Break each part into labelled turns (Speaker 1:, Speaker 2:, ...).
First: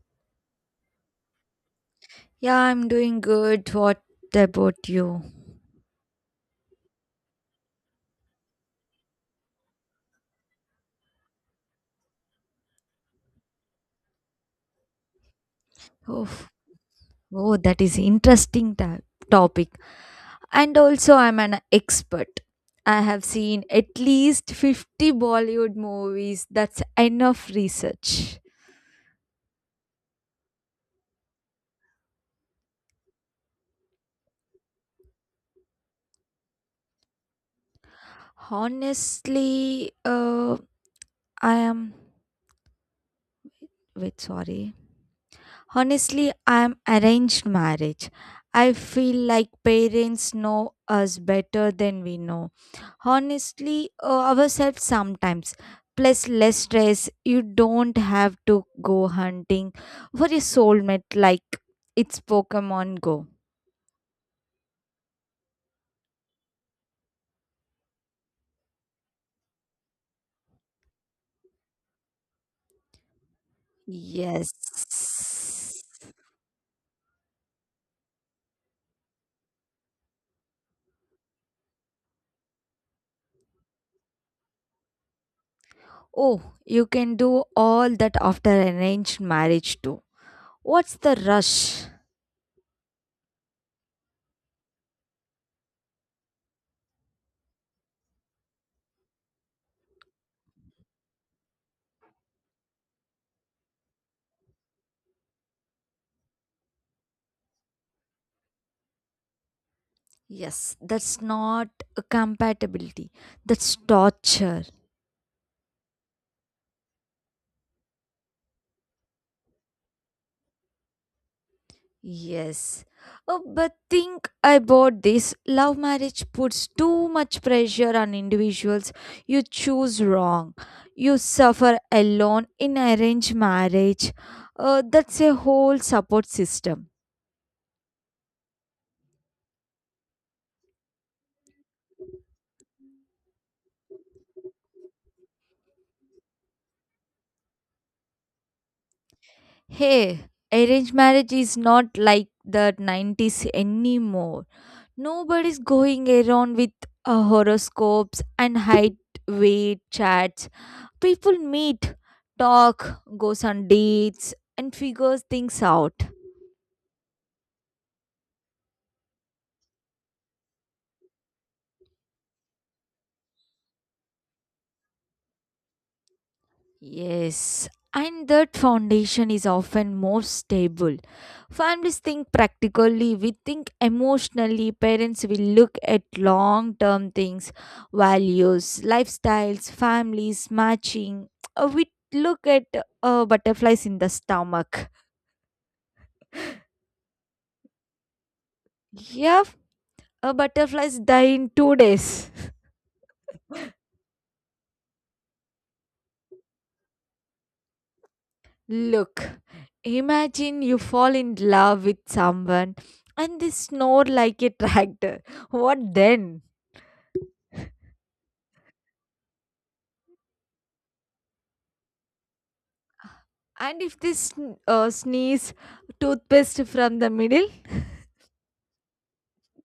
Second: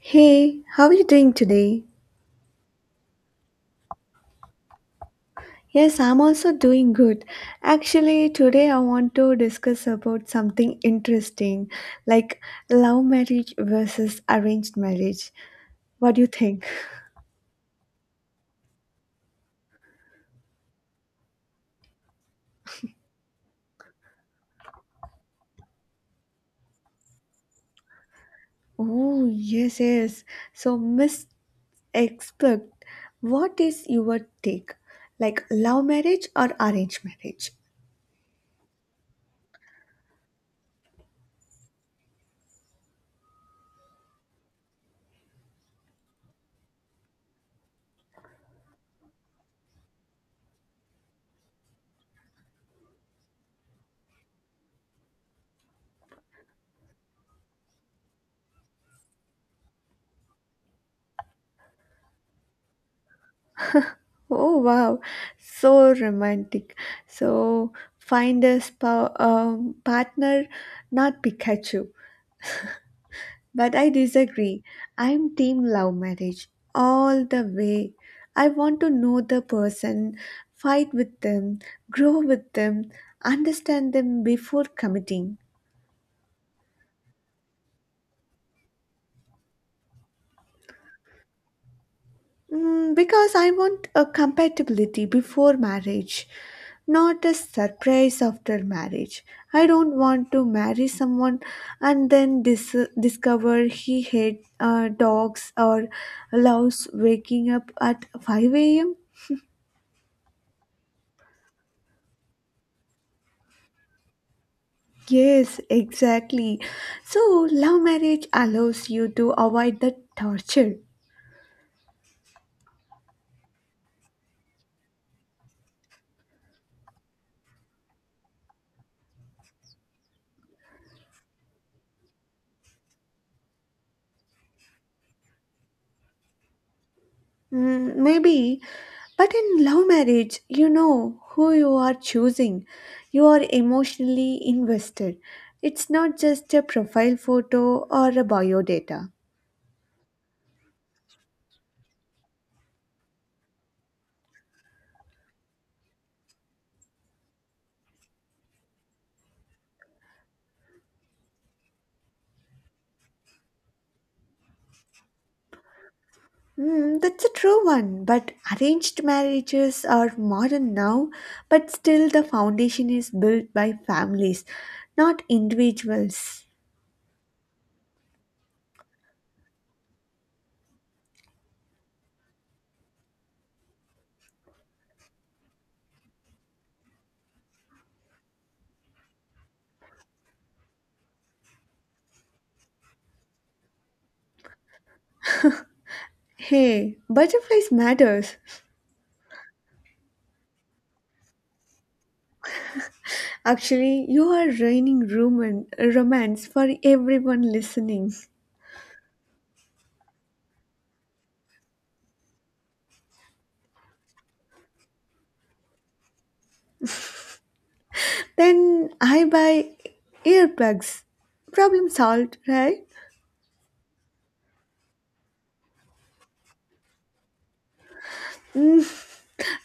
Speaker 1: Hey, how are you doing today?
Speaker 2: Yeah, I'm doing good. What about you?
Speaker 1: Yes, I'm also doing good. Actually, today I want to discuss about something interesting, like love marriage versus arranged marriage. What do you
Speaker 2: Oh,
Speaker 1: think?
Speaker 2: oh, that is interesting topic. And also I'm an expert. I have seen at least 50 Bollywood movies. That's enough research.
Speaker 1: Oh, yes, yes. So, Miss Expert, what is your take? Like love marriage or arranged marriage?
Speaker 2: Honestly, I am wait, sorry. Honestly, I'm arranged marriage. I feel like parents know us better than we know. Honestly, ourselves sometimes. Plus, less stress. You don't have to go hunting for a soulmate like it's Pokemon Go.
Speaker 1: Oh, wow. So romantic. So, find a partner, not Pikachu. But I
Speaker 2: Yes.
Speaker 1: disagree. I'm team love marriage all the way. I want to know the person, fight with them, grow with them, understand them before committing.
Speaker 2: Oh, you can do all that after arranged marriage too. What's the rush?
Speaker 1: Because I want a compatibility before marriage, not a surprise after marriage. I don't want to marry someone and then discover he hates dogs or loves waking up at 5 a.m.
Speaker 2: Yes, that's not a compatibility. That's torture.
Speaker 1: Yes, exactly. So, love marriage allows you to avoid the torture.
Speaker 2: Yes. Oh, but think about this. Love marriage puts too much pressure on individuals. You choose wrong. You suffer alone in arranged marriage. That's a whole support system.
Speaker 1: Mm, maybe. But in love marriage, you know who you are choosing. You are emotionally invested. It's not just a profile photo or a bio data.
Speaker 2: Hey, arranged marriage is not like the 90s anymore. Nobody's going around with horoscopes and height, weight charts. People meet, talk, goes on dates, and figures things out.
Speaker 1: That's a true one, but arranged marriages are modern now, but still the foundation is built by families, not individuals.
Speaker 2: Yes, and that foundation is often more stable. Families think practically, we think emotionally, parents will look at long term things, values, lifestyles, families, matching. We look at butterflies in the stomach.
Speaker 1: Hey, butterflies matters.
Speaker 2: Yeah, a butterflies die in 2 days.
Speaker 1: Actually, you are raining romance for everyone listening.
Speaker 2: Look, imagine you fall in love with someone and they snore like a tractor. What then?
Speaker 1: Then I buy earplugs. Problem solved, right?
Speaker 2: And if this sneeze toothpaste from the middle?
Speaker 1: Mm,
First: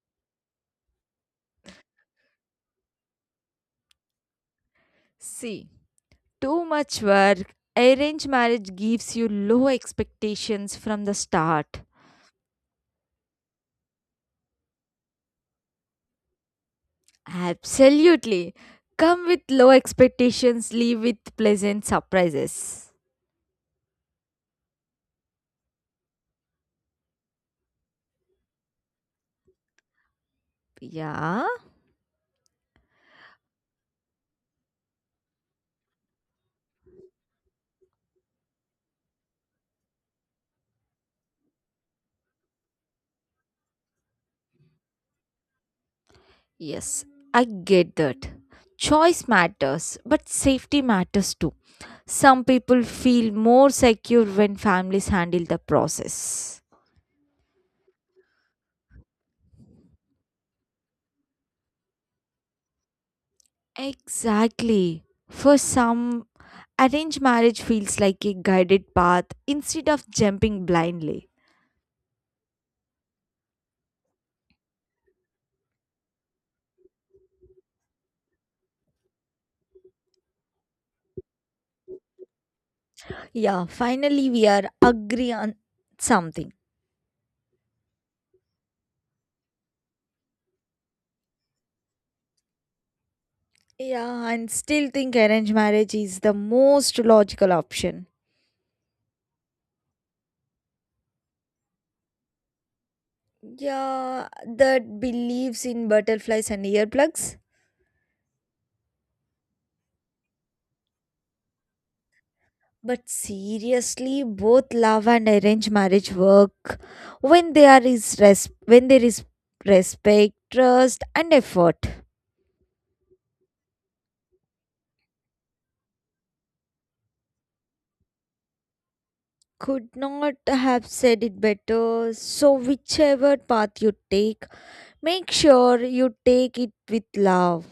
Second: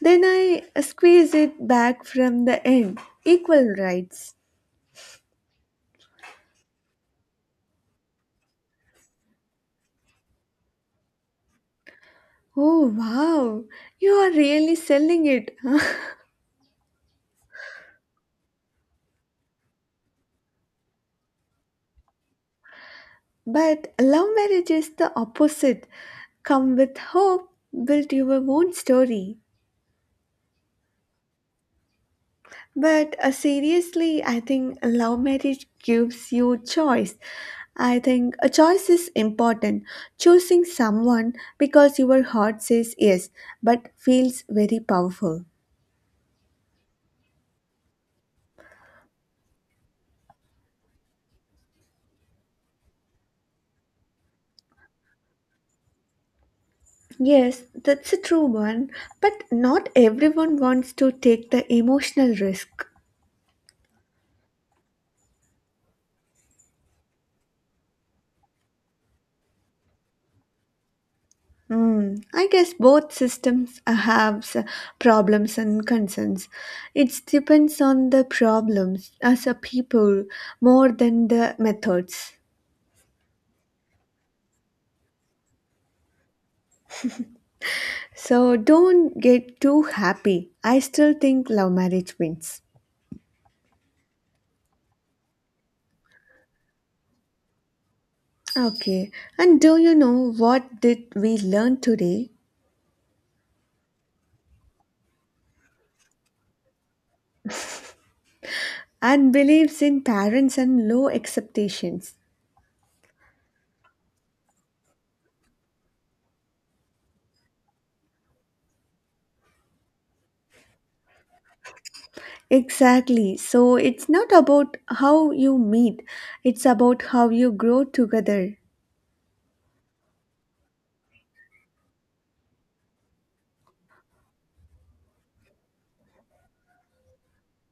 Speaker 1: then I squeeze it back from the end. Equal rights.
Speaker 2: See, too much work. Arranged marriage gives you low expectations from the start.
Speaker 1: Oh wow, you are really selling it.
Speaker 2: Absolutely. Come with low expectations, leave with pleasant surprises.
Speaker 1: But love marriage is the opposite. Come with hope, build your own story.
Speaker 2: Yeah,
Speaker 1: But seriously, I think love marriage gives you choice. I think a choice is important. Choosing someone because your heart says yes, but feels very powerful.
Speaker 2: yes, I get that. Choice matters, but safety matters too. Some people feel more secure when families handle the process.
Speaker 1: Yes, that's a true one, but not everyone wants to take the emotional risk.
Speaker 2: Exactly. For some, arranged marriage feels like a guided path instead of jumping blindly.
Speaker 1: Hmm, I guess both systems have problems and concerns. It depends on the problems as a people more than the methods.
Speaker 2: Yeah, finally we are agree on something.
Speaker 1: So don't get too happy. I still think love marriage wins.
Speaker 2: Yeah, and still think arranged marriage is the most logical option.
Speaker 1: Okay, and do you know what did we learn today?
Speaker 2: Yeah, that believes in butterflies and earplugs.
Speaker 1: Unbeliefs in parents and low expectations.
Speaker 2: But seriously, both love and arranged marriage work when there is when there is respect, trust, and effort.
Speaker 1: Exactly. So it's not about how you meet, it's about how you grow together.
Speaker 2: Could not have said it better. So, whichever path you take, make sure you take it with love.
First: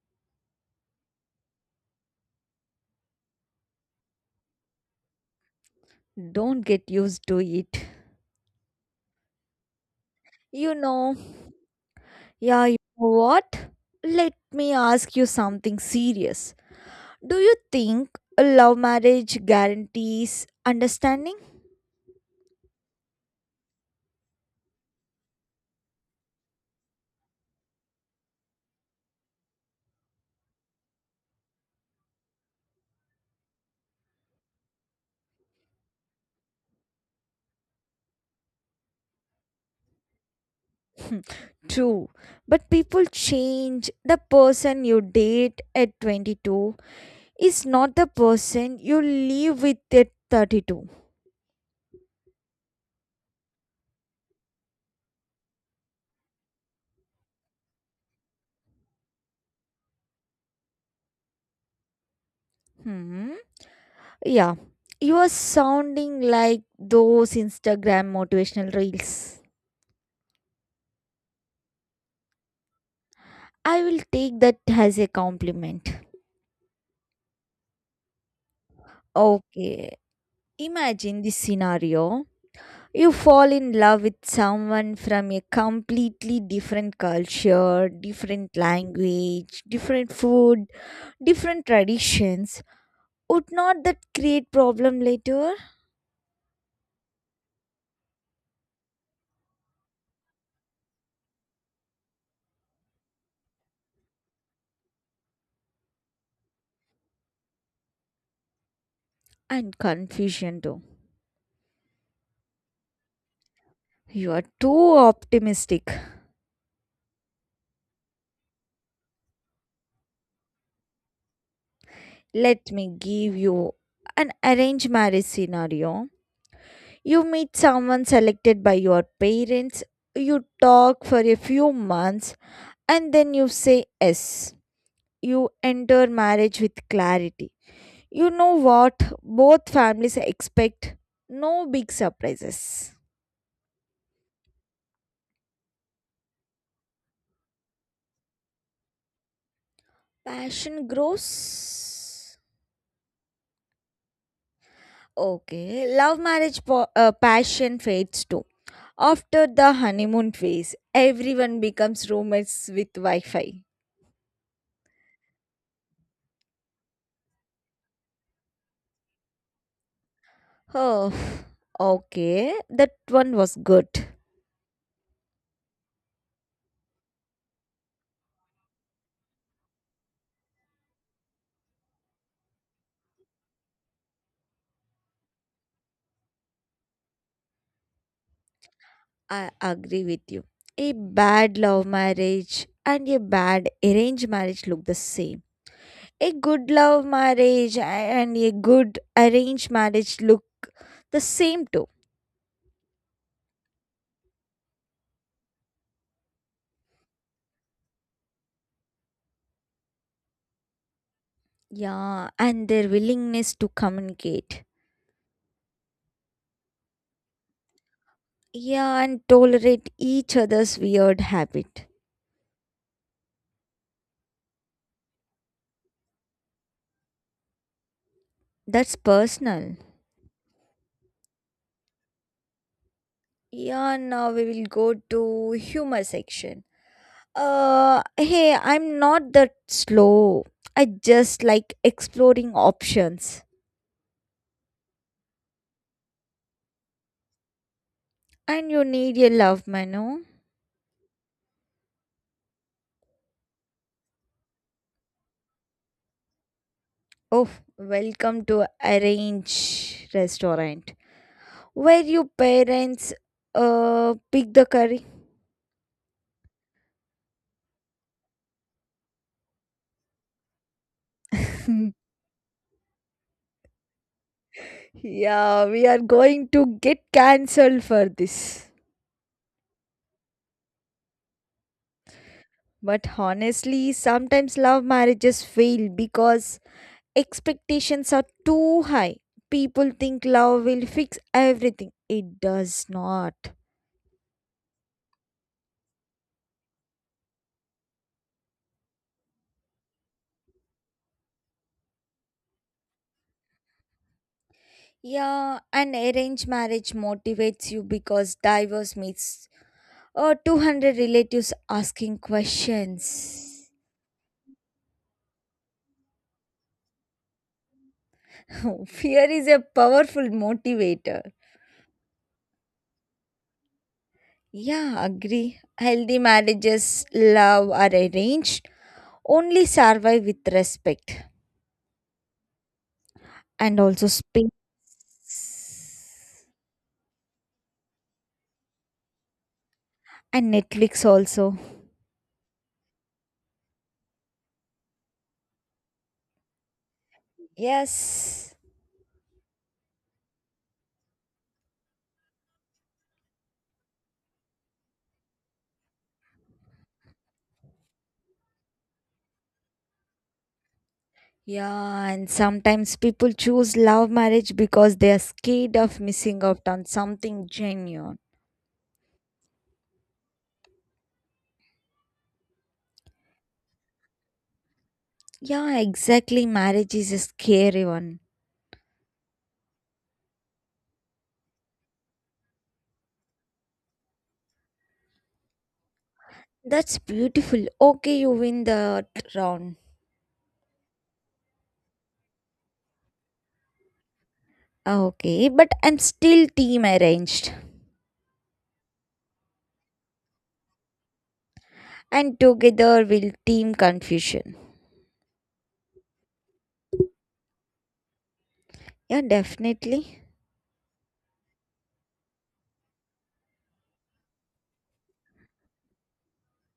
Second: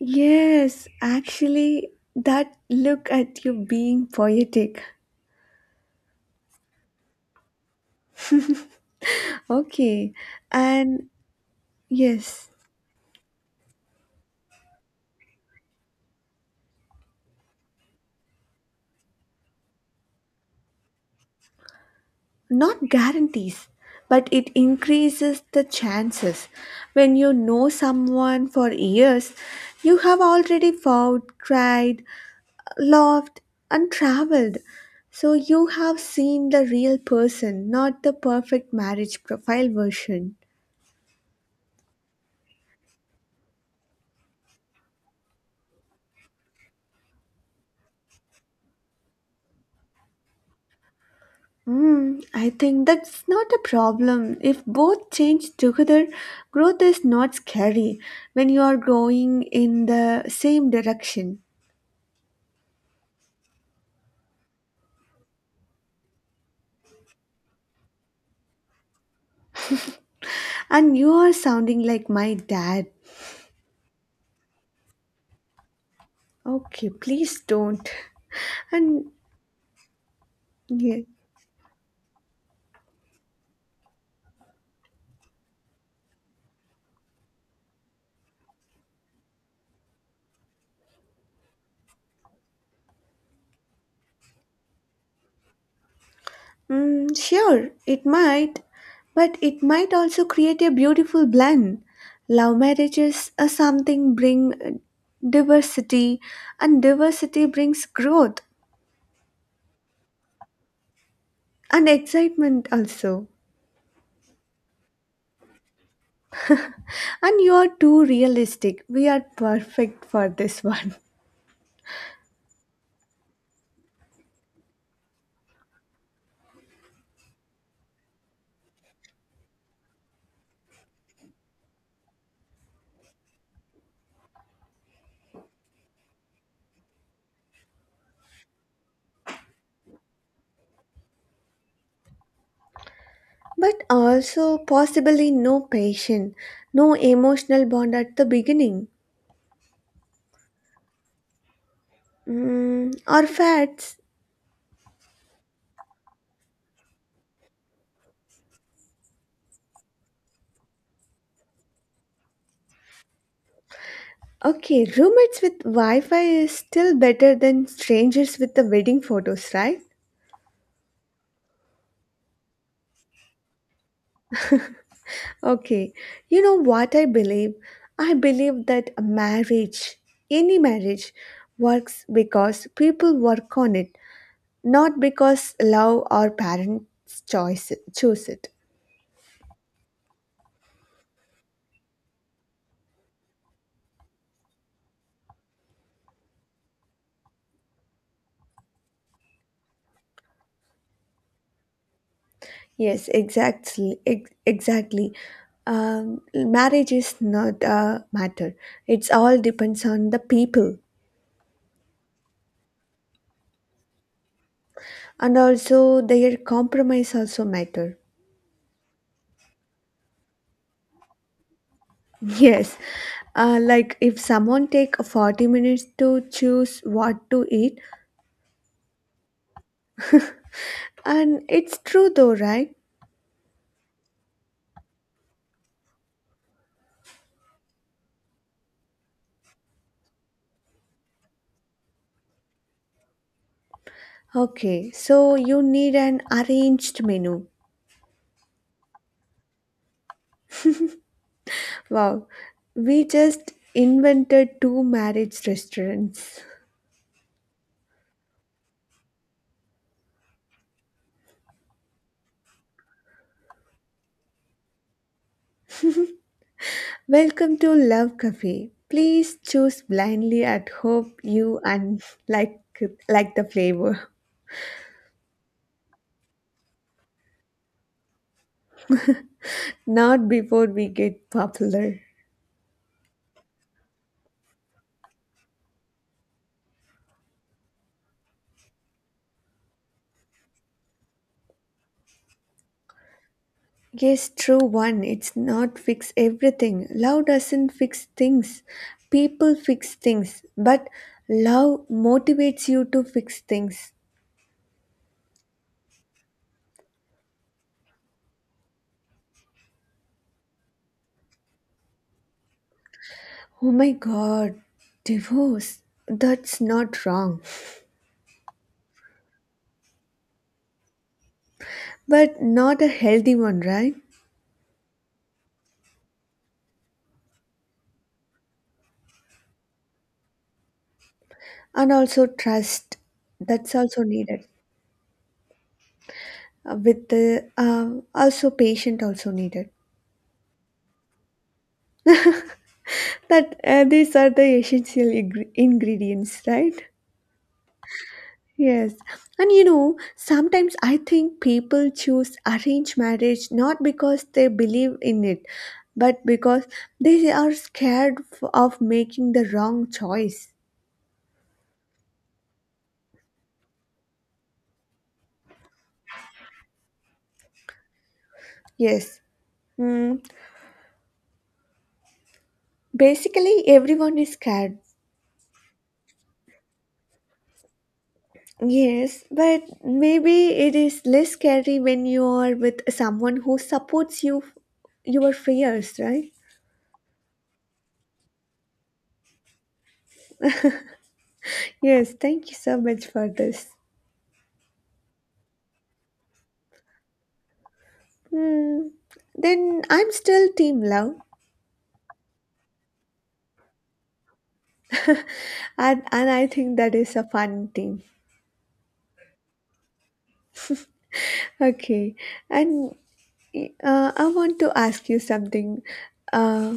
Speaker 1: Yes, actually, that look at you being poetic.
Speaker 2: Don't get used to it.
Speaker 1: Okay,
Speaker 2: You
Speaker 1: and
Speaker 2: know,
Speaker 1: yes.
Speaker 2: yeah, you know what? Let me ask you something serious. Do you think a love marriage guarantees understanding?
Speaker 1: Not guarantees, but it increases the chances. When you know someone for years, you have already fought, cried, laughed, and traveled, so you have seen the real person, not the perfect marriage profile version.
Speaker 2: Hmm, true, but people change. The person you date at 22 is not the person you live with at 32.
Speaker 1: Hmm, I think that's not a problem. If both change together, growth is not scary when you are going in the same direction.
Speaker 2: Hmm. Yeah. You are sounding like those Instagram motivational reels.
Speaker 1: And you are sounding like my dad.
Speaker 2: I will take that as a compliment.
Speaker 1: Okay, please don't. And
Speaker 2: Okay.
Speaker 1: yeah,
Speaker 2: Imagine this scenario. You fall in love with someone from a completely different culture, different language, different food, different traditions, would not that create problem later?
Speaker 1: sure, it might, but it might also create a beautiful blend. Love marriages are something bring diversity, and diversity brings growth
Speaker 2: And confusion too.
Speaker 1: and excitement also.
Speaker 2: You are too optimistic.
Speaker 1: And you are too realistic. We are perfect for this one.
Speaker 2: Let me give you an arranged marriage scenario. You meet someone selected by your parents, you talk for a few months, and then you say yes. You enter marriage with clarity. You know what both families expect. No big surprises.
Speaker 1: But also possibly no passion, no emotional bond at the beginning.
Speaker 2: Passion grows.
Speaker 1: Mm, or fats.
Speaker 2: Okay, love marriage passion fades too. After the honeymoon phase, everyone becomes roommates with Wi Fi.
Speaker 1: Okay, roommates with Wi Fi is still better than strangers with the wedding photos, right?
Speaker 2: Oh, okay, that one was good.
Speaker 1: Okay, you know what I believe? I believe that a marriage, any marriage, works because people work on it, not because love or parents choice choose it.
Speaker 2: I agree with you. A bad love marriage and a bad arranged marriage look the same. A good love marriage and a good arranged marriage look the same too.
Speaker 1: Yes, exactly, exactly. Marriage is not a matter. It's all depends on the people.
Speaker 2: Yeah, and their willingness to communicate.
Speaker 1: And also their compromise also matter.
Speaker 2: Yeah, and tolerate each other's weird habit.
Speaker 1: Yes, like if someone take 40 minutes to choose what to eat.
Speaker 2: That's personal.
Speaker 1: And it's true though, right?
Speaker 2: Yeah, now we will go to humor section. Hey, I'm not that slow. I just like exploring options.
Speaker 1: Okay, so you need an arranged menu.
Speaker 2: And you need your love menu.
Speaker 1: Wow, we just invented two marriage restaurants.
Speaker 2: Oh, welcome to Arrange Restaurant, where your parents pick the curry.
Speaker 1: Welcome to love cafe, please choose blindly and hope you and like like the flavor.
Speaker 2: Yeah, we are going to get cancelled for this.
Speaker 1: Not before we get popular.
Speaker 2: But honestly, sometimes love marriages fail because expectations are too high. People think love will fix everything. It does not.
Speaker 1: Yes, true one. It's not fix everything. Love doesn't fix things. People fix things, but love motivates you to fix things.
Speaker 2: Yeah, and arranged marriage motivates you because divorce meets or 200 relatives asking questions.
Speaker 1: Oh my god, divorce. That's not wrong,
Speaker 2: Fear is a powerful motivator.
Speaker 1: but not a healthy one, right?
Speaker 2: Yeah, agree. Healthy marriages, love are arranged, only survive with respect.
Speaker 1: And also trust. That's
Speaker 2: And
Speaker 1: also
Speaker 2: also
Speaker 1: needed.
Speaker 2: space
Speaker 1: With the also patient also needed.
Speaker 2: and Netflix also.
Speaker 1: That these are the essential ingredients, right?
Speaker 2: Yes.
Speaker 1: Yes, and you know, sometimes I think people choose arranged marriage not because they believe in it, but because they are scared of making the wrong choice.
Speaker 2: Yeah, and sometimes people choose love marriage because they are scared of missing out on something genuine.
Speaker 1: Yes, mm, basically, everyone is scared.
Speaker 2: Yeah, exactly. Marriage is a scary one.
Speaker 1: Yes, but maybe it is less scary when you are with someone who supports you, your fears, right?
Speaker 2: That's beautiful. Okay, you win the round.
Speaker 1: Yes, thank you so much for this.
Speaker 2: Okay, but I'm still team arranged.
Speaker 1: Hmm. Then I'm still team love.
Speaker 2: And together we'll team confusion.
Speaker 1: And I think that is a fun thing.
Speaker 2: Yeah, definitely.
Speaker 1: Okay, and I want to ask you something. Uh,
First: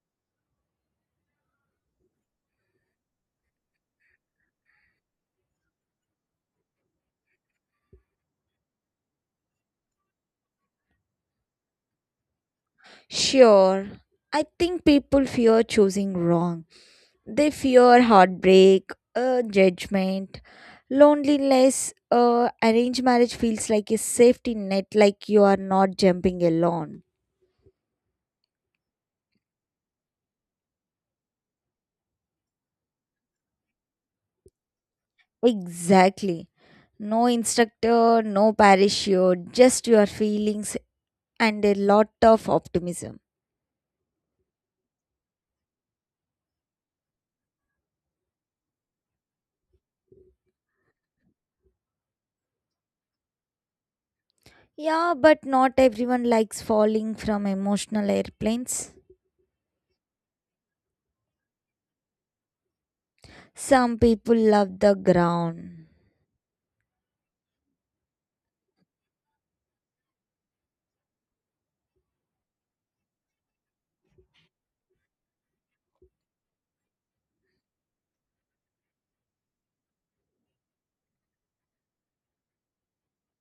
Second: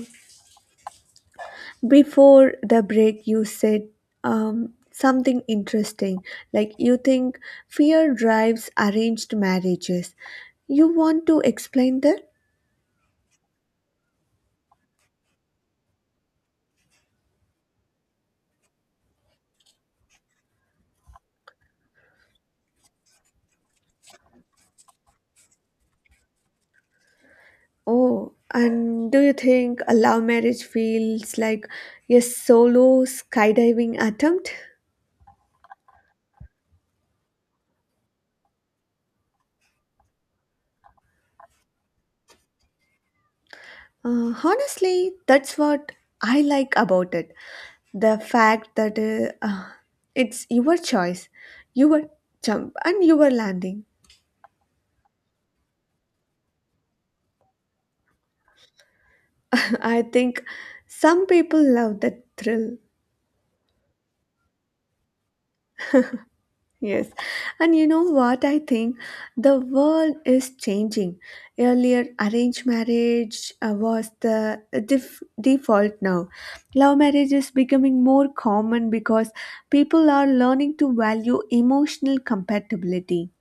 Speaker 1: Before the break, you said something interesting. Like you think fear drives arranged marriages. You want to explain that?
Speaker 2: Sure. I think people fear choosing wrong. They fear heartbreak, judgment, loneliness. Arranged marriage feels like a safety net, like you are not jumping alone.
Speaker 1: Oh, and do you think a love marriage feels like a solo skydiving attempt?
Speaker 2: Exactly. No instructor, no parachute, just your feelings and a lot of optimism.
Speaker 1: Honestly, that's what I like about it. The fact that it's your choice, your jump, and your landing.
Speaker 2: Yeah, but not everyone likes falling from emotional airplanes.
Speaker 1: I think some people love the thrill.
Speaker 2: Some people love the ground.
Speaker 1: Yes. And you know what I think? The world is changing. Earlier, arranged marriage was the default now. Love marriage is becoming more common because people are learning to value emotional compatibility.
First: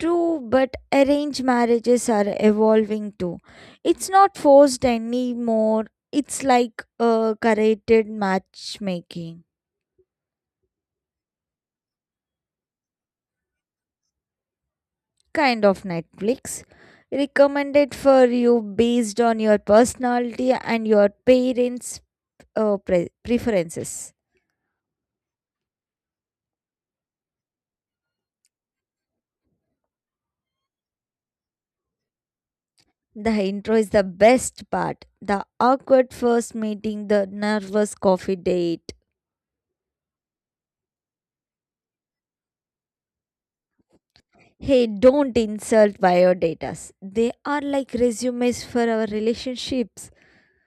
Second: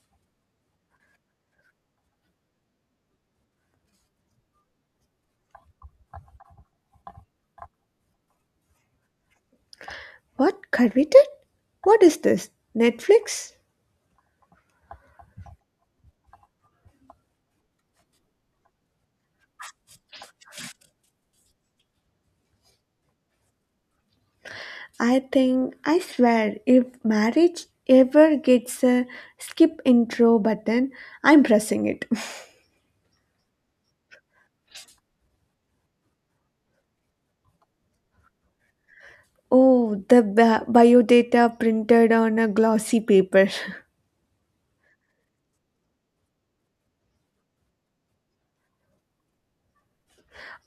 Speaker 2: True, but arranged marriages are evolving too. It's not forced anymore. It's like a curated matchmaking,
Speaker 1: What? Coveted? What is this? Netflix?
Speaker 2: kind of Netflix. Recommended for you based on your personality and your parents' preferences.
Speaker 1: I think, I swear, if marriage ever gets a skip intro button, I'm pressing it.
Speaker 2: The intro is the best part. The awkward first meeting, the nervous coffee date.
Speaker 1: Oh, the biodata printed on a glossy paper.
Speaker 2: Hey, don't insult biodatas. They are like resumes for our relationships.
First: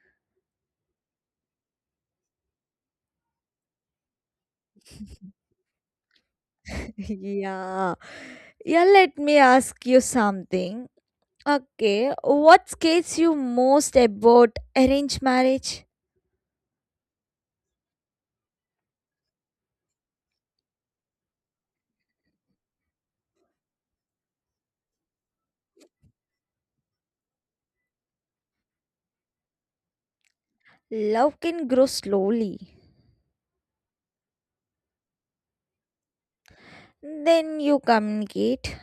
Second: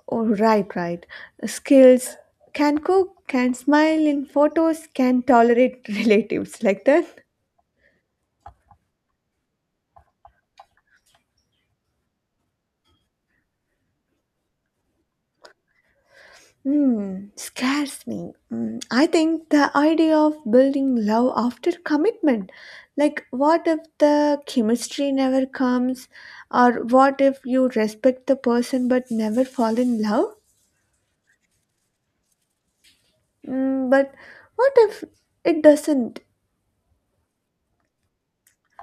Speaker 1: Oh, right, right. Skills can cook, can smile in photos, can tolerate relatives like that.
Speaker 2: Yeah. Yeah, let me ask you something. Okay, what scares you most about arranged marriage?
Speaker 1: Hmm, scares me. Hmm, I think the idea of building love after commitment. Like, what if the chemistry never comes? Or what if you respect the person but never fall in love?
Speaker 2: Love can grow slowly.
Speaker 1: Hmm, but what if it doesn't?
Speaker 2: Then you communicate.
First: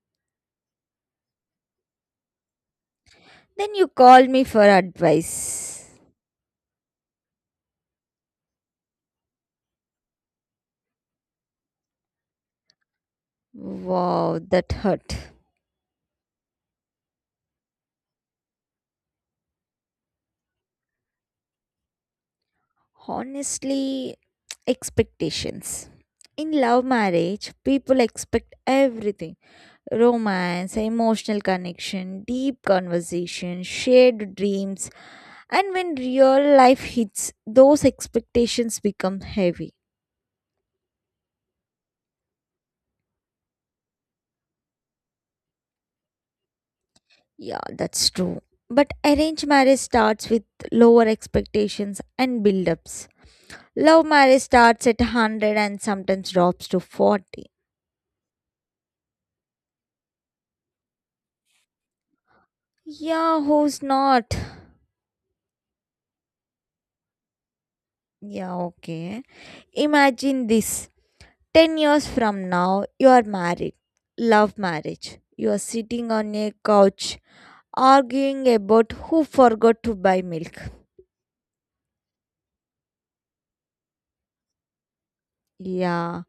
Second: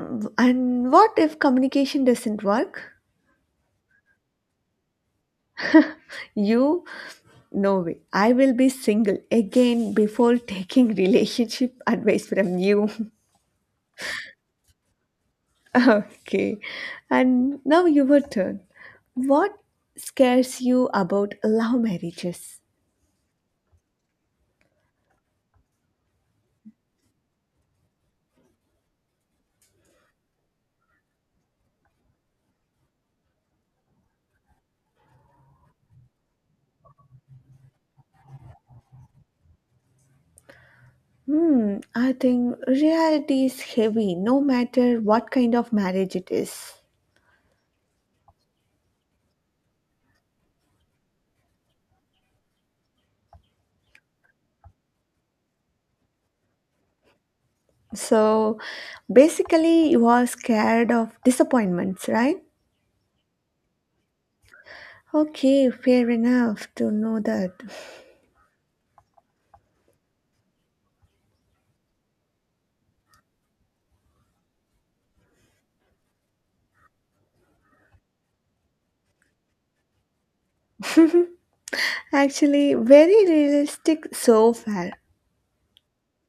Speaker 1: Hmm, and what if communication doesn't work?
Speaker 2: Then you call me for advice.
Speaker 1: You? No way. I will be single again before taking relationship advice from you.
Speaker 2: Wow, that hurt.
Speaker 1: Okay, and now your turn. What scares you about love marriages?
Speaker 2: Honestly, expectations. In love marriage, people expect everything romance, emotional connection, deep conversation, shared dreams, and when real life hits, those expectations become heavy.
Speaker 1: Hmm, I think reality is heavy no matter what kind of marriage it is.
Speaker 2: Yeah, that's true. But arranged marriage starts with lower expectations and build-ups. Love marriage starts at 100 and sometimes drops to 40.
Speaker 1: So basically, you are scared of disappointments, right?
Speaker 2: Yeah, who's not?
Speaker 1: Okay, fair enough to know that.
Speaker 2: Yeah, okay. Imagine this. 10 years from now, you are married. Love marriage. You are sitting on a couch arguing about who forgot to buy milk.
Speaker 1: Actually, very realistic so far.
Speaker 2: Yeah.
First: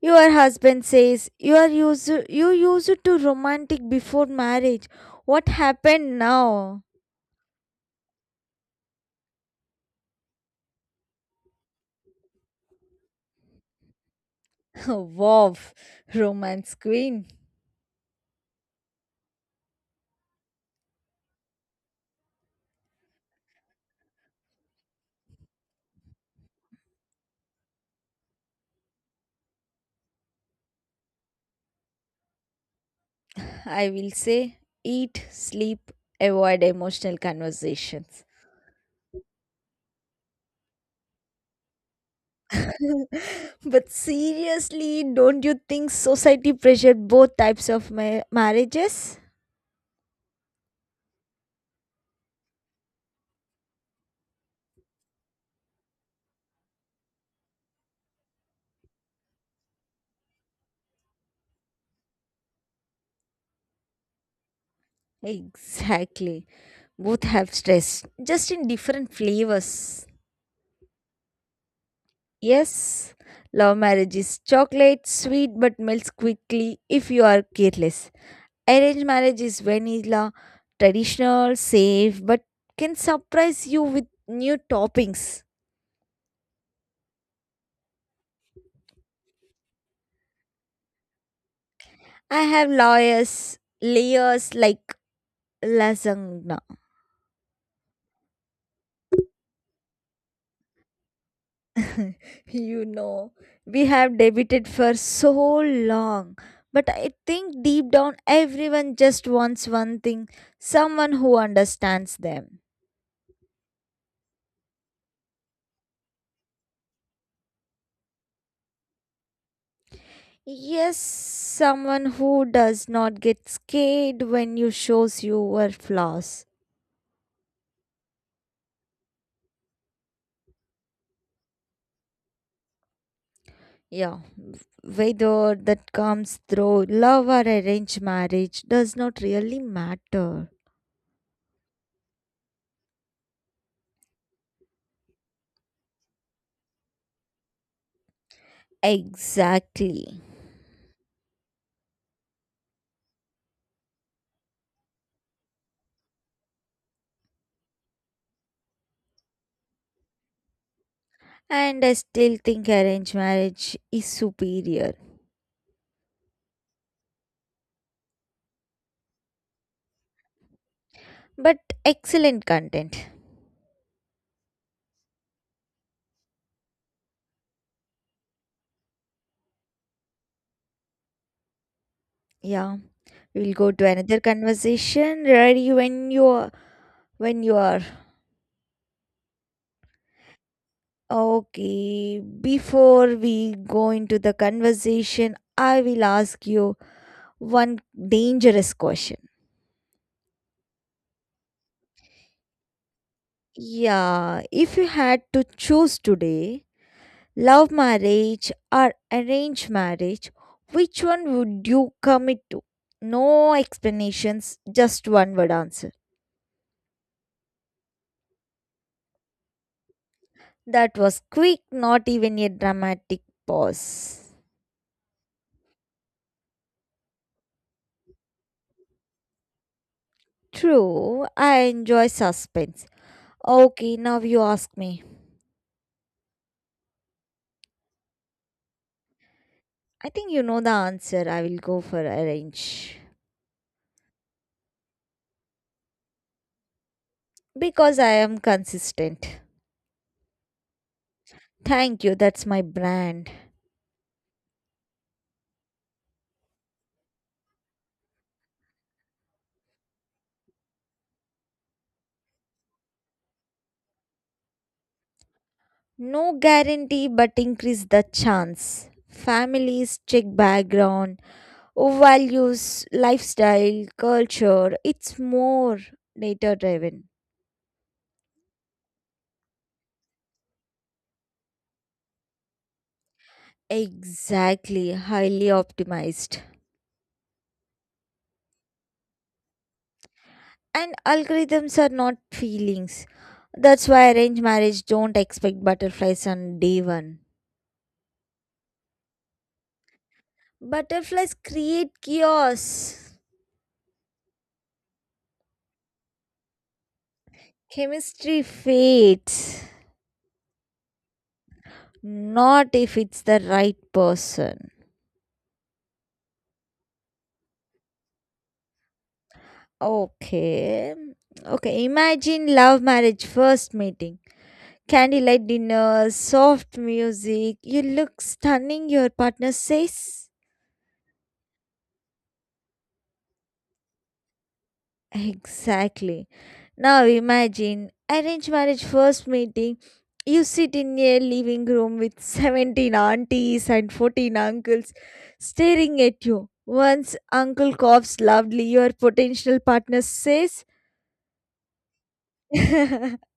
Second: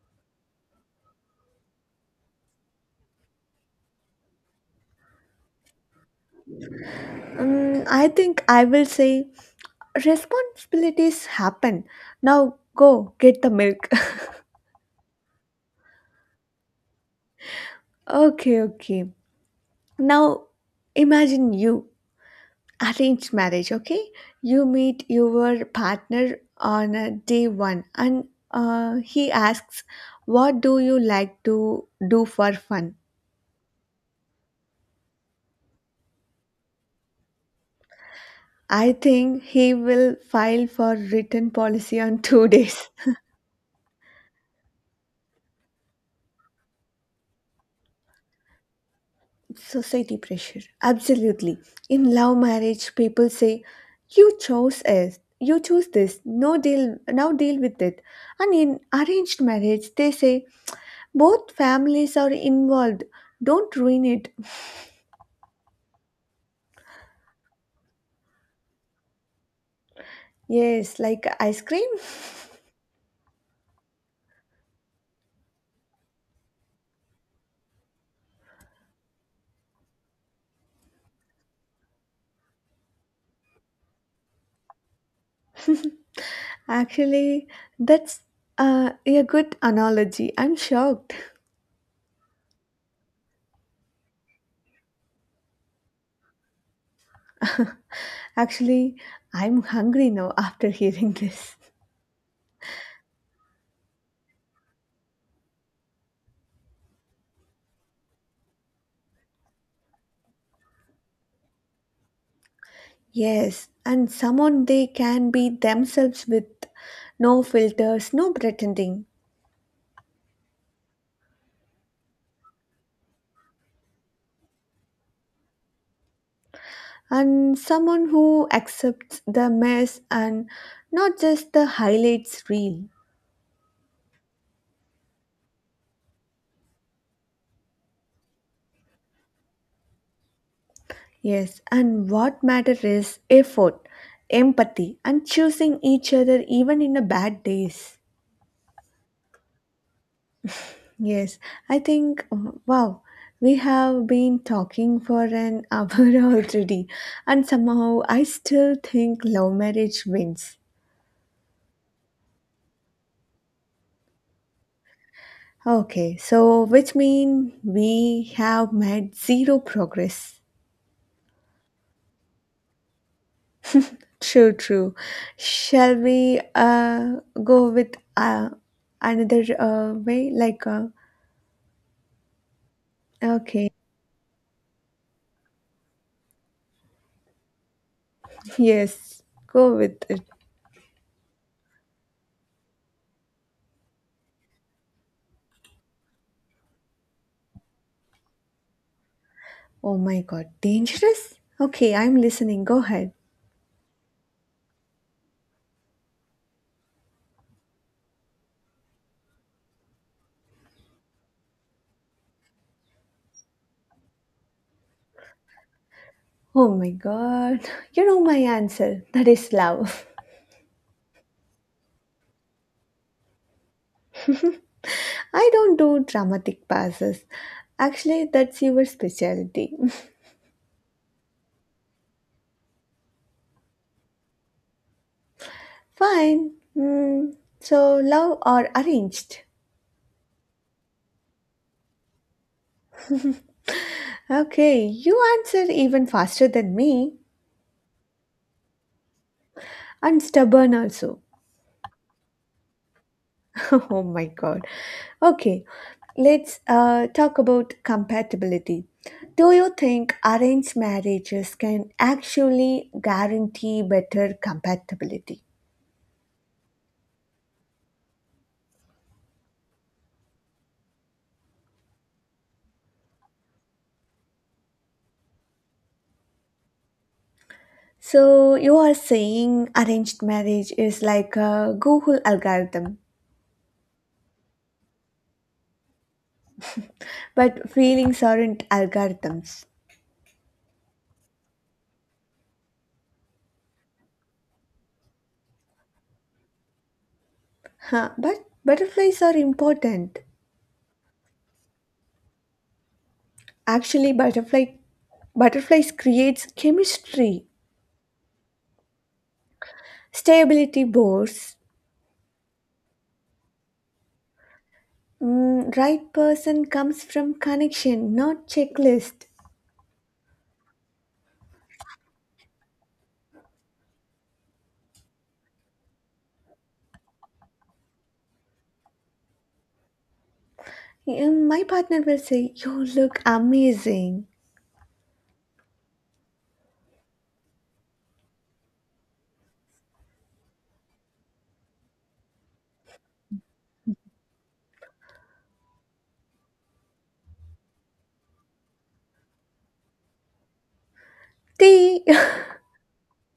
Speaker 2: Your husband says you are used you used to romantic before marriage. What happened now?
Speaker 1: I think I will say responsibilities happen. Now go get the milk.
Speaker 2: Wow, romance queen.
Speaker 1: Okay, okay. Now imagine you arranged marriage, okay? You meet your partner on day one and he asks, what do you like to do for fun?
Speaker 2: I will say eat, sleep, avoid emotional conversations.
Speaker 1: I think he will file for written policy on 2 days.
Speaker 2: But seriously, don't you think society pressured both types of marriages?
Speaker 1: Society pressure. Absolutely. In love marriage, people say, "You chose it. You choose this. No deal. Now deal with it." And in arranged marriage, they say, "Both families are involved. Don't ruin it."
Speaker 2: Exactly. Both have stress, just in different flavors.
Speaker 1: Yes, like ice cream.
Speaker 2: Yes, love marriage is chocolate, sweet but melts quickly if you are careless. Arranged marriage is vanilla, traditional, safe, but can surprise you with new toppings.
Speaker 1: Actually, that's a good analogy. I'm shocked.
Speaker 2: I have layers, layers like lasagna.
Speaker 1: Actually, I'm hungry now after hearing this.
Speaker 2: You know, we have debated for so long. But I think deep down, everyone just wants one thing someone who understands them.
Speaker 1: Yes, and someone they can be themselves with, no filters, no pretending,
Speaker 2: Yes, someone who does not get scared when you shows your flaws.
Speaker 1: and someone who accepts the mess and not just the highlights reel.
Speaker 2: Yeah, whether that comes through love or arranged marriage does not really matter.
Speaker 1: Yes, and what matters is effort, empathy, and choosing each other even in the bad days.
Speaker 2: Exactly.
Speaker 1: Yes, I think wow, we have been talking for an hour already, and somehow I still think love marriage wins.
Speaker 2: And I still think arranged marriage is superior
Speaker 1: Okay, so which mean we have made zero progress.
Speaker 2: but excellent content.
Speaker 1: True, true. Shall we go with another way? Like
Speaker 2: Yeah, we'll
Speaker 1: okay,
Speaker 2: go to another conversation. Ready when you are, when you are.
Speaker 1: yes, go with it.
Speaker 2: Okay, before we go into the conversation, I will ask you one dangerous question.
Speaker 1: Oh my god, dangerous? Okay, I'm listening. Go ahead.
Speaker 2: Yeah, if you had to choose today, love marriage or arranged marriage, which one would you commit to? No explanations, just one word answer.
Speaker 1: Oh my god. You know my answer. That is love.
Speaker 2: That was quick, not even a dramatic pause.
Speaker 1: I don't do dramatic passes. Actually, that's your specialty.
Speaker 2: True, I enjoy suspense. Okay, now you ask me.
Speaker 1: Fine. So, love or arranged?
Speaker 2: I think you know the answer. I will go for arrange.
Speaker 1: Okay, you answer even faster than me.
Speaker 2: Because I am consistent.
Speaker 1: I'm stubborn also.
Speaker 2: Thank you, that's my brand.
Speaker 1: Oh my god. Okay, let's talk about compatibility. Do you think arranged marriages can actually guarantee better compatibility?
Speaker 2: No guarantee, but increase the chance. Families check background, values, lifestyle, culture. It's more data driven.
Speaker 1: So, you are saying arranged marriage is like a Google algorithm,
Speaker 2: Exactly, highly optimized.
Speaker 1: but feelings aren't algorithms.
Speaker 2: And algorithms are not feelings, that's why arranged marriage don't expect butterflies on day one.
Speaker 1: Huh, but butterflies are important.
Speaker 2: Butterflies create chaos.
Speaker 1: Actually, butterfly butterflies creates chemistry.
Speaker 2: Chemistry fades
Speaker 1: Stability boards.
Speaker 2: not if it's the right person.
Speaker 1: Right person comes from connection, not checklist.
Speaker 2: Okay okay imagine love marriage first meeting, candlelight dinner, soft music, you look stunning, your partner says
Speaker 1: My partner will say, "You look amazing."
Speaker 2: exactly. Now imagine arranged marriage first meeting. You sit in a living room with 17 aunties and 14 uncles staring at you. Once uncle coughs loudly, your potential partner says,
Speaker 1: Tea.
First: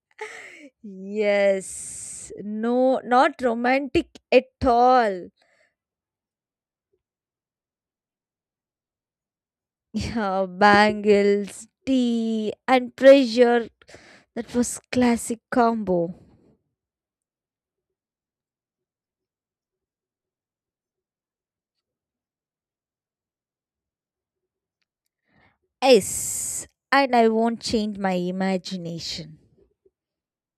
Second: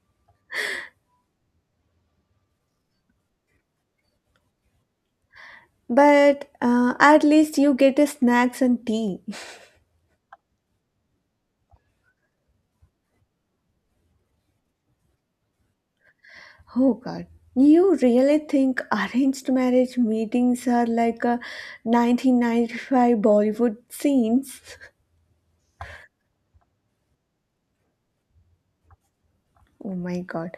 Speaker 2: yes, no, not romantic at all.
Speaker 1: But at least you get a snacks and tea.
Speaker 2: Yeah, bangles, tea, and pressure. That was classic combo.
Speaker 1: Oh God, you really think arranged marriage meetings are like a 1995 Bollywood scenes?
Speaker 2: Yes, and I won't change my imagination.
Speaker 1: Oh my god.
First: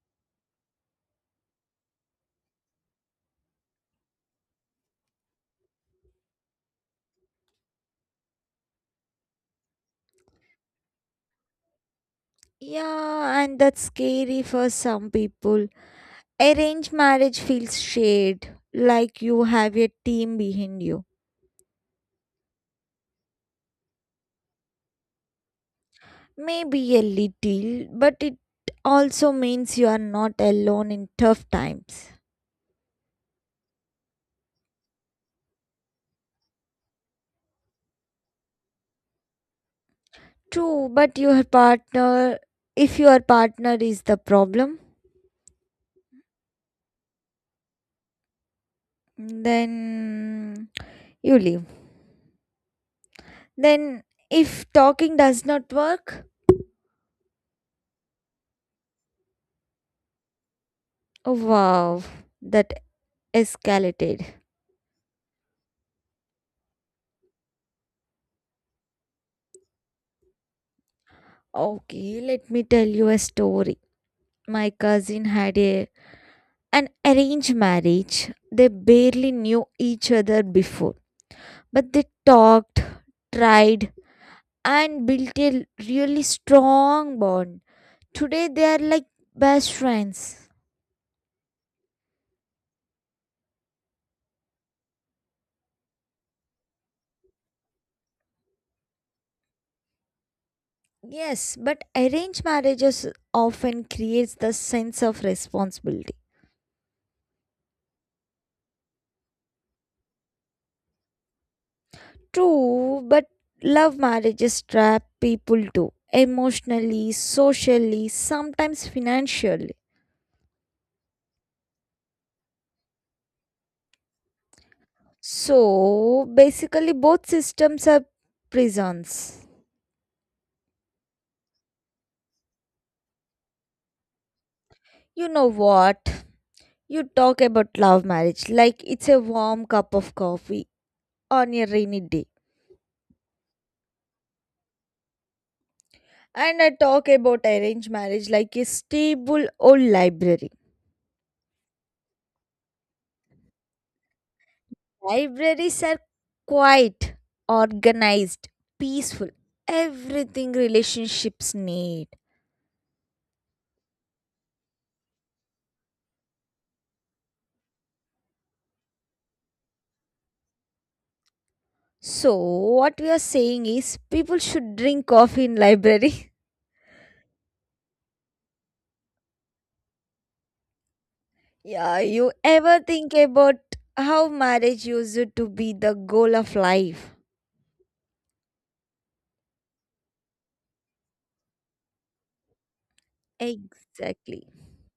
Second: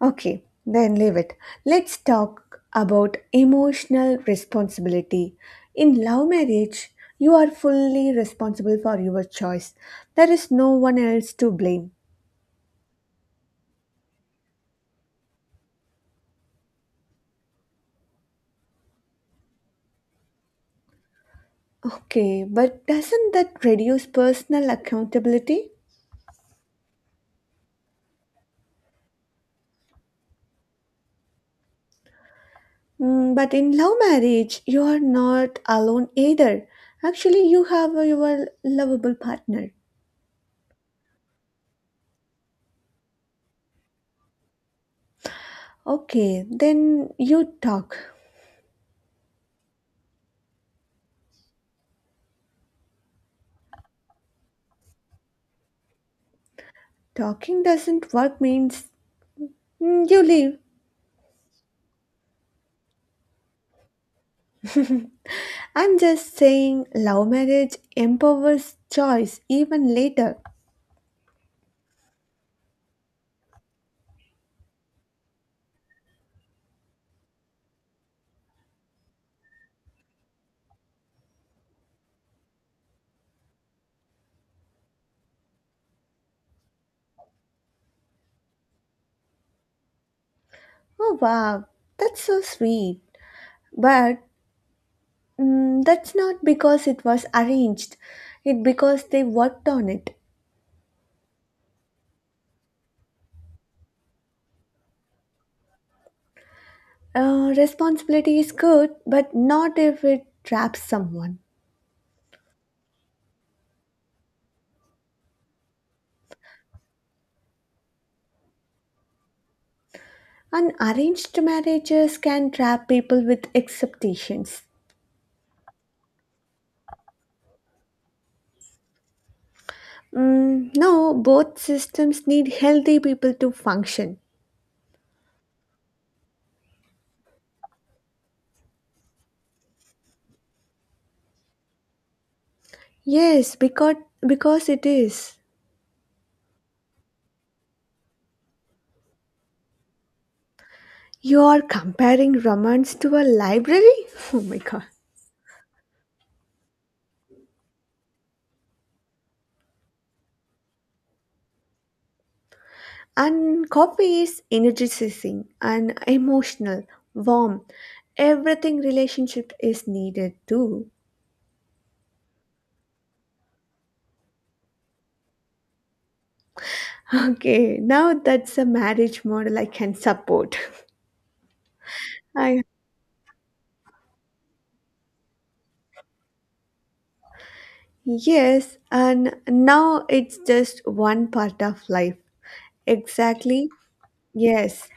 Speaker 1: Okay, then leave it. Let's talk about emotional responsibility. In love marriage, you are fully responsible for your choice. There is no one else to blame.
Speaker 2: Yeah, and that's scary for some people. Arranged marriage feels shared, like you have a team behind you.
Speaker 1: Okay, but doesn't that reduce personal accountability?
Speaker 2: Maybe a little, but it also means you are not alone in tough times.
Speaker 1: But in love marriage, you are not alone either. Actually, you have your lovable partner.
Speaker 2: True, but your partner, if your partner is the problem,
Speaker 1: Okay, then you talk.
Speaker 2: then you leave. Then, if talking does not work,
Speaker 1: Talking doesn't work means, you leave.
Speaker 2: oh, wow, that escalated.
Speaker 1: I'm just saying, love marriage empowers choice even later.
Speaker 2: Okay, let me tell you a story. My cousin had a an arranged marriage. They barely knew each other before, but they talked, tried, and built a really strong bond. Today they are like best friends.
Speaker 1: Oh wow, that's so sweet. But that's not because it was arranged. It because they worked on it.
Speaker 2: Yes, but arranged marriages often creates the sense of responsibility.
Speaker 1: Responsibility is good, but not if it traps someone.
Speaker 2: True, but love marriages trap people too, emotionally, socially, sometimes financially.
Speaker 1: Unarranged marriages can trap people with expectations.
Speaker 2: So basically, both systems are prisons.
Speaker 1: No, both systems need healthy people to function.
Speaker 2: You know what? You talk about love marriage like it's a warm cup of coffee on a rainy day.
Speaker 1: Yes, because it is.
Speaker 2: And I talk about arranged marriage like a stable old library.
Speaker 1: You are comparing romance to a library? Oh my god.
Speaker 2: Libraries are quiet, organized, peaceful, everything relationships need.
Speaker 1: And copy is energizing and emotional, warm. Everything relationship is needed too.
Speaker 2: So, what we are saying is people should drink coffee in library.
Speaker 1: Okay, now that's a marriage model I can support.
Speaker 2: Yeah, you
Speaker 1: I
Speaker 2: ever think about how marriage used to be the goal of life?
Speaker 1: yes, and now it's just one part of life. Exactly.
Speaker 2: Exactly.
Speaker 1: Yes,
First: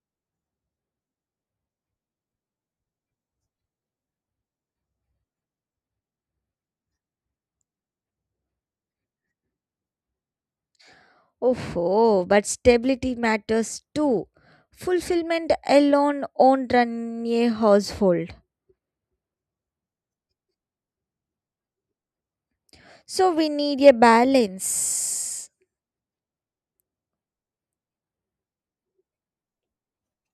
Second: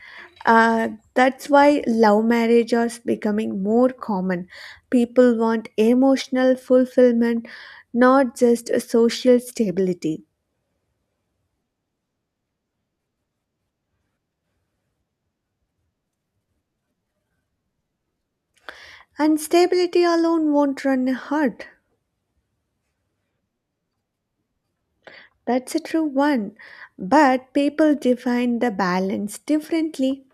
Speaker 1: uh, that's why love marriage is becoming more common. People want emotional fulfillment, not just a social stability.
Speaker 2: Oh, but stability matters too. Fulfillment alone won't run a household.
Speaker 1: And stability alone won't run a heart.
Speaker 2: So we need a balance.
Speaker 1: That's a true one. But people define the balance differently.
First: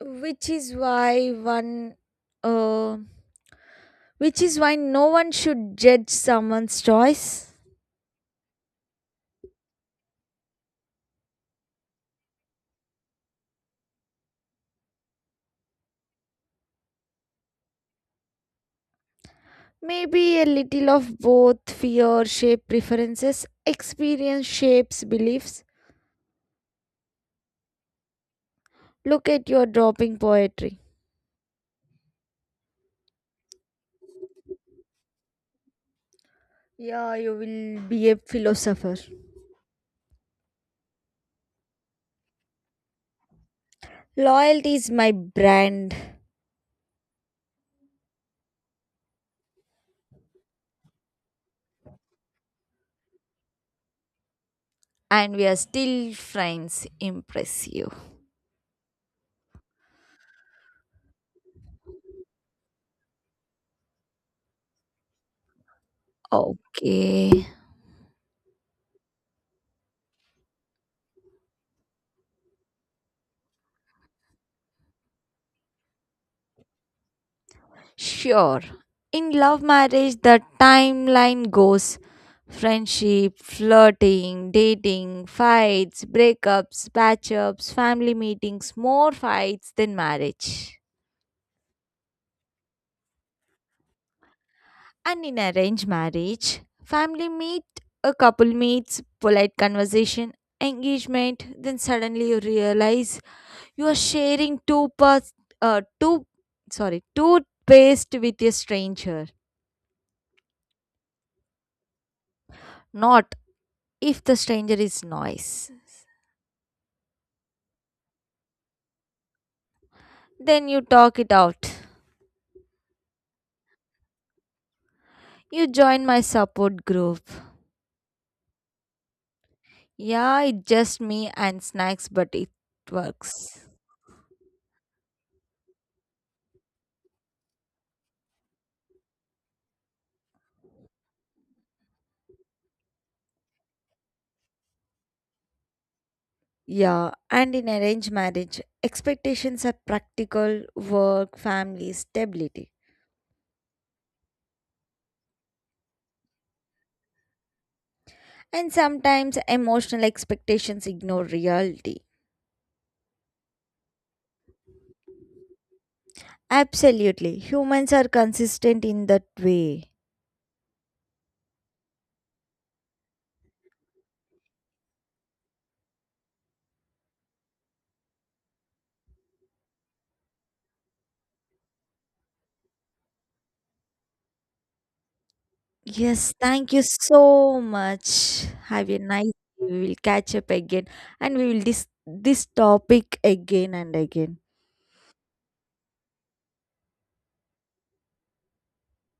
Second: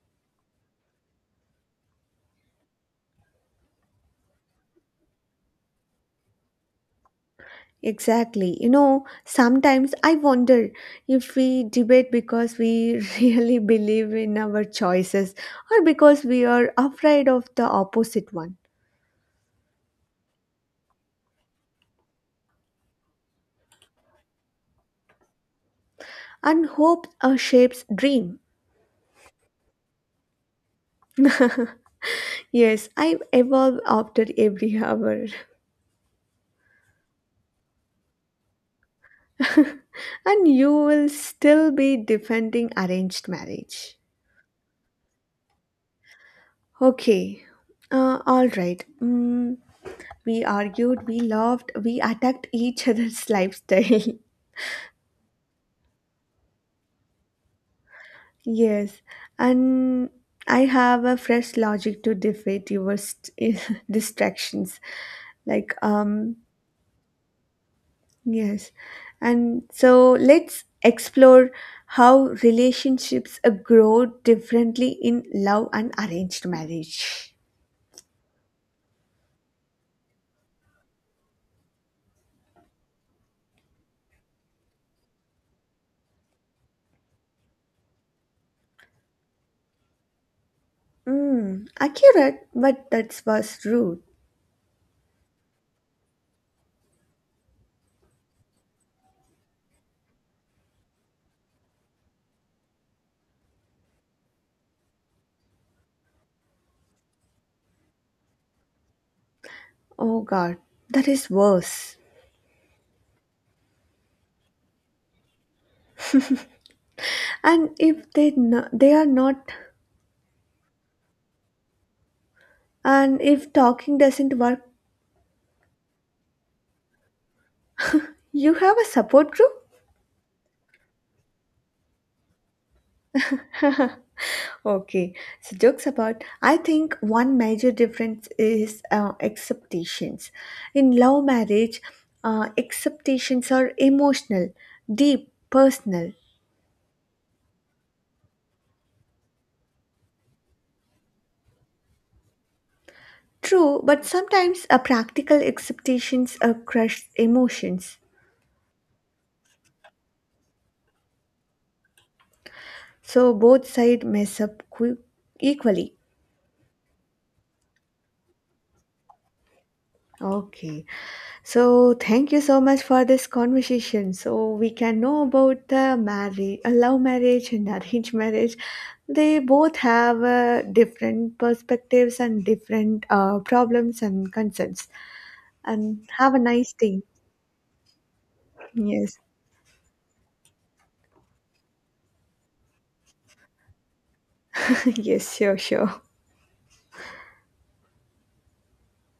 Speaker 2: which is why one uh, which is why no one should judge someone's choice.
Speaker 1: Exactly. You know, sometimes I wonder if we debate because we really believe in our choices or because we are afraid of the opposite one.
Speaker 2: Maybe a little of both fear shape preferences experience shapes beliefs.
Speaker 1: And hope shapes dream.
Speaker 2: Look at your dropping poetry.
Speaker 1: Yes, I evolve after every hour,
Speaker 2: Yeah, you will be a philosopher.
Speaker 1: and you will still be defending arranged marriage.
Speaker 2: Loyalty is my brand.
Speaker 1: Okay, all right. We argued, we laughed, we attacked each other's lifestyle.
Speaker 2: And we are still friends. Impressive.
Speaker 1: Yes, and I have a fresh logic to defeat your distractions. Like,
Speaker 2: Okay.
Speaker 1: yes. And so let's explore how relationships grow differently in love and arranged marriage.
Speaker 2: Sure. In love marriage, the timeline goes friendship, flirting, dating, fights, breakups, patch-ups, family meetings, more fights than marriage.
Speaker 1: Accurate, but that's was rude.
Speaker 2: And in arranged marriage, family meet, a couple meets, polite conversation, engagement, then suddenly you realize you are sharing two parts, uh, two, two paste with a stranger.
Speaker 1: Oh God, that is worse.
Speaker 2: Not if the stranger is nice,
Speaker 1: And if they no, they are not,
Speaker 2: then you talk it out.
Speaker 1: and if talking doesn't work,
Speaker 2: You join my support group.
Speaker 1: you have a support group.
Speaker 2: Yeah, it's just me and snacks, but it works.
Speaker 1: Okay, so jokes about. I think one major difference is acceptations. In love marriage, acceptations are emotional, deep, personal.
Speaker 2: Yeah, and in arranged marriage, expectations are practical, work, family, stability.
Speaker 1: True, but sometimes practical acceptations crush emotions.
Speaker 2: And sometimes emotional expectations ignore reality.
Speaker 1: So both sides mess up equally.
Speaker 2: Absolutely, humans are consistent in that way.
Speaker 1: Okay. So thank you so much for this conversation. So we can know about the marriage, love marriage and arranged marriage. They both have different perspectives and different problems and concerns. And have
Speaker 2: Yes,
Speaker 1: a
Speaker 2: thank
Speaker 1: nice
Speaker 2: you
Speaker 1: day.
Speaker 2: so much. Have a
Speaker 1: Yes.
Speaker 2: nice day. We will catch up again and we will dis this topic again and again.
Speaker 1: Yes, sure, sure.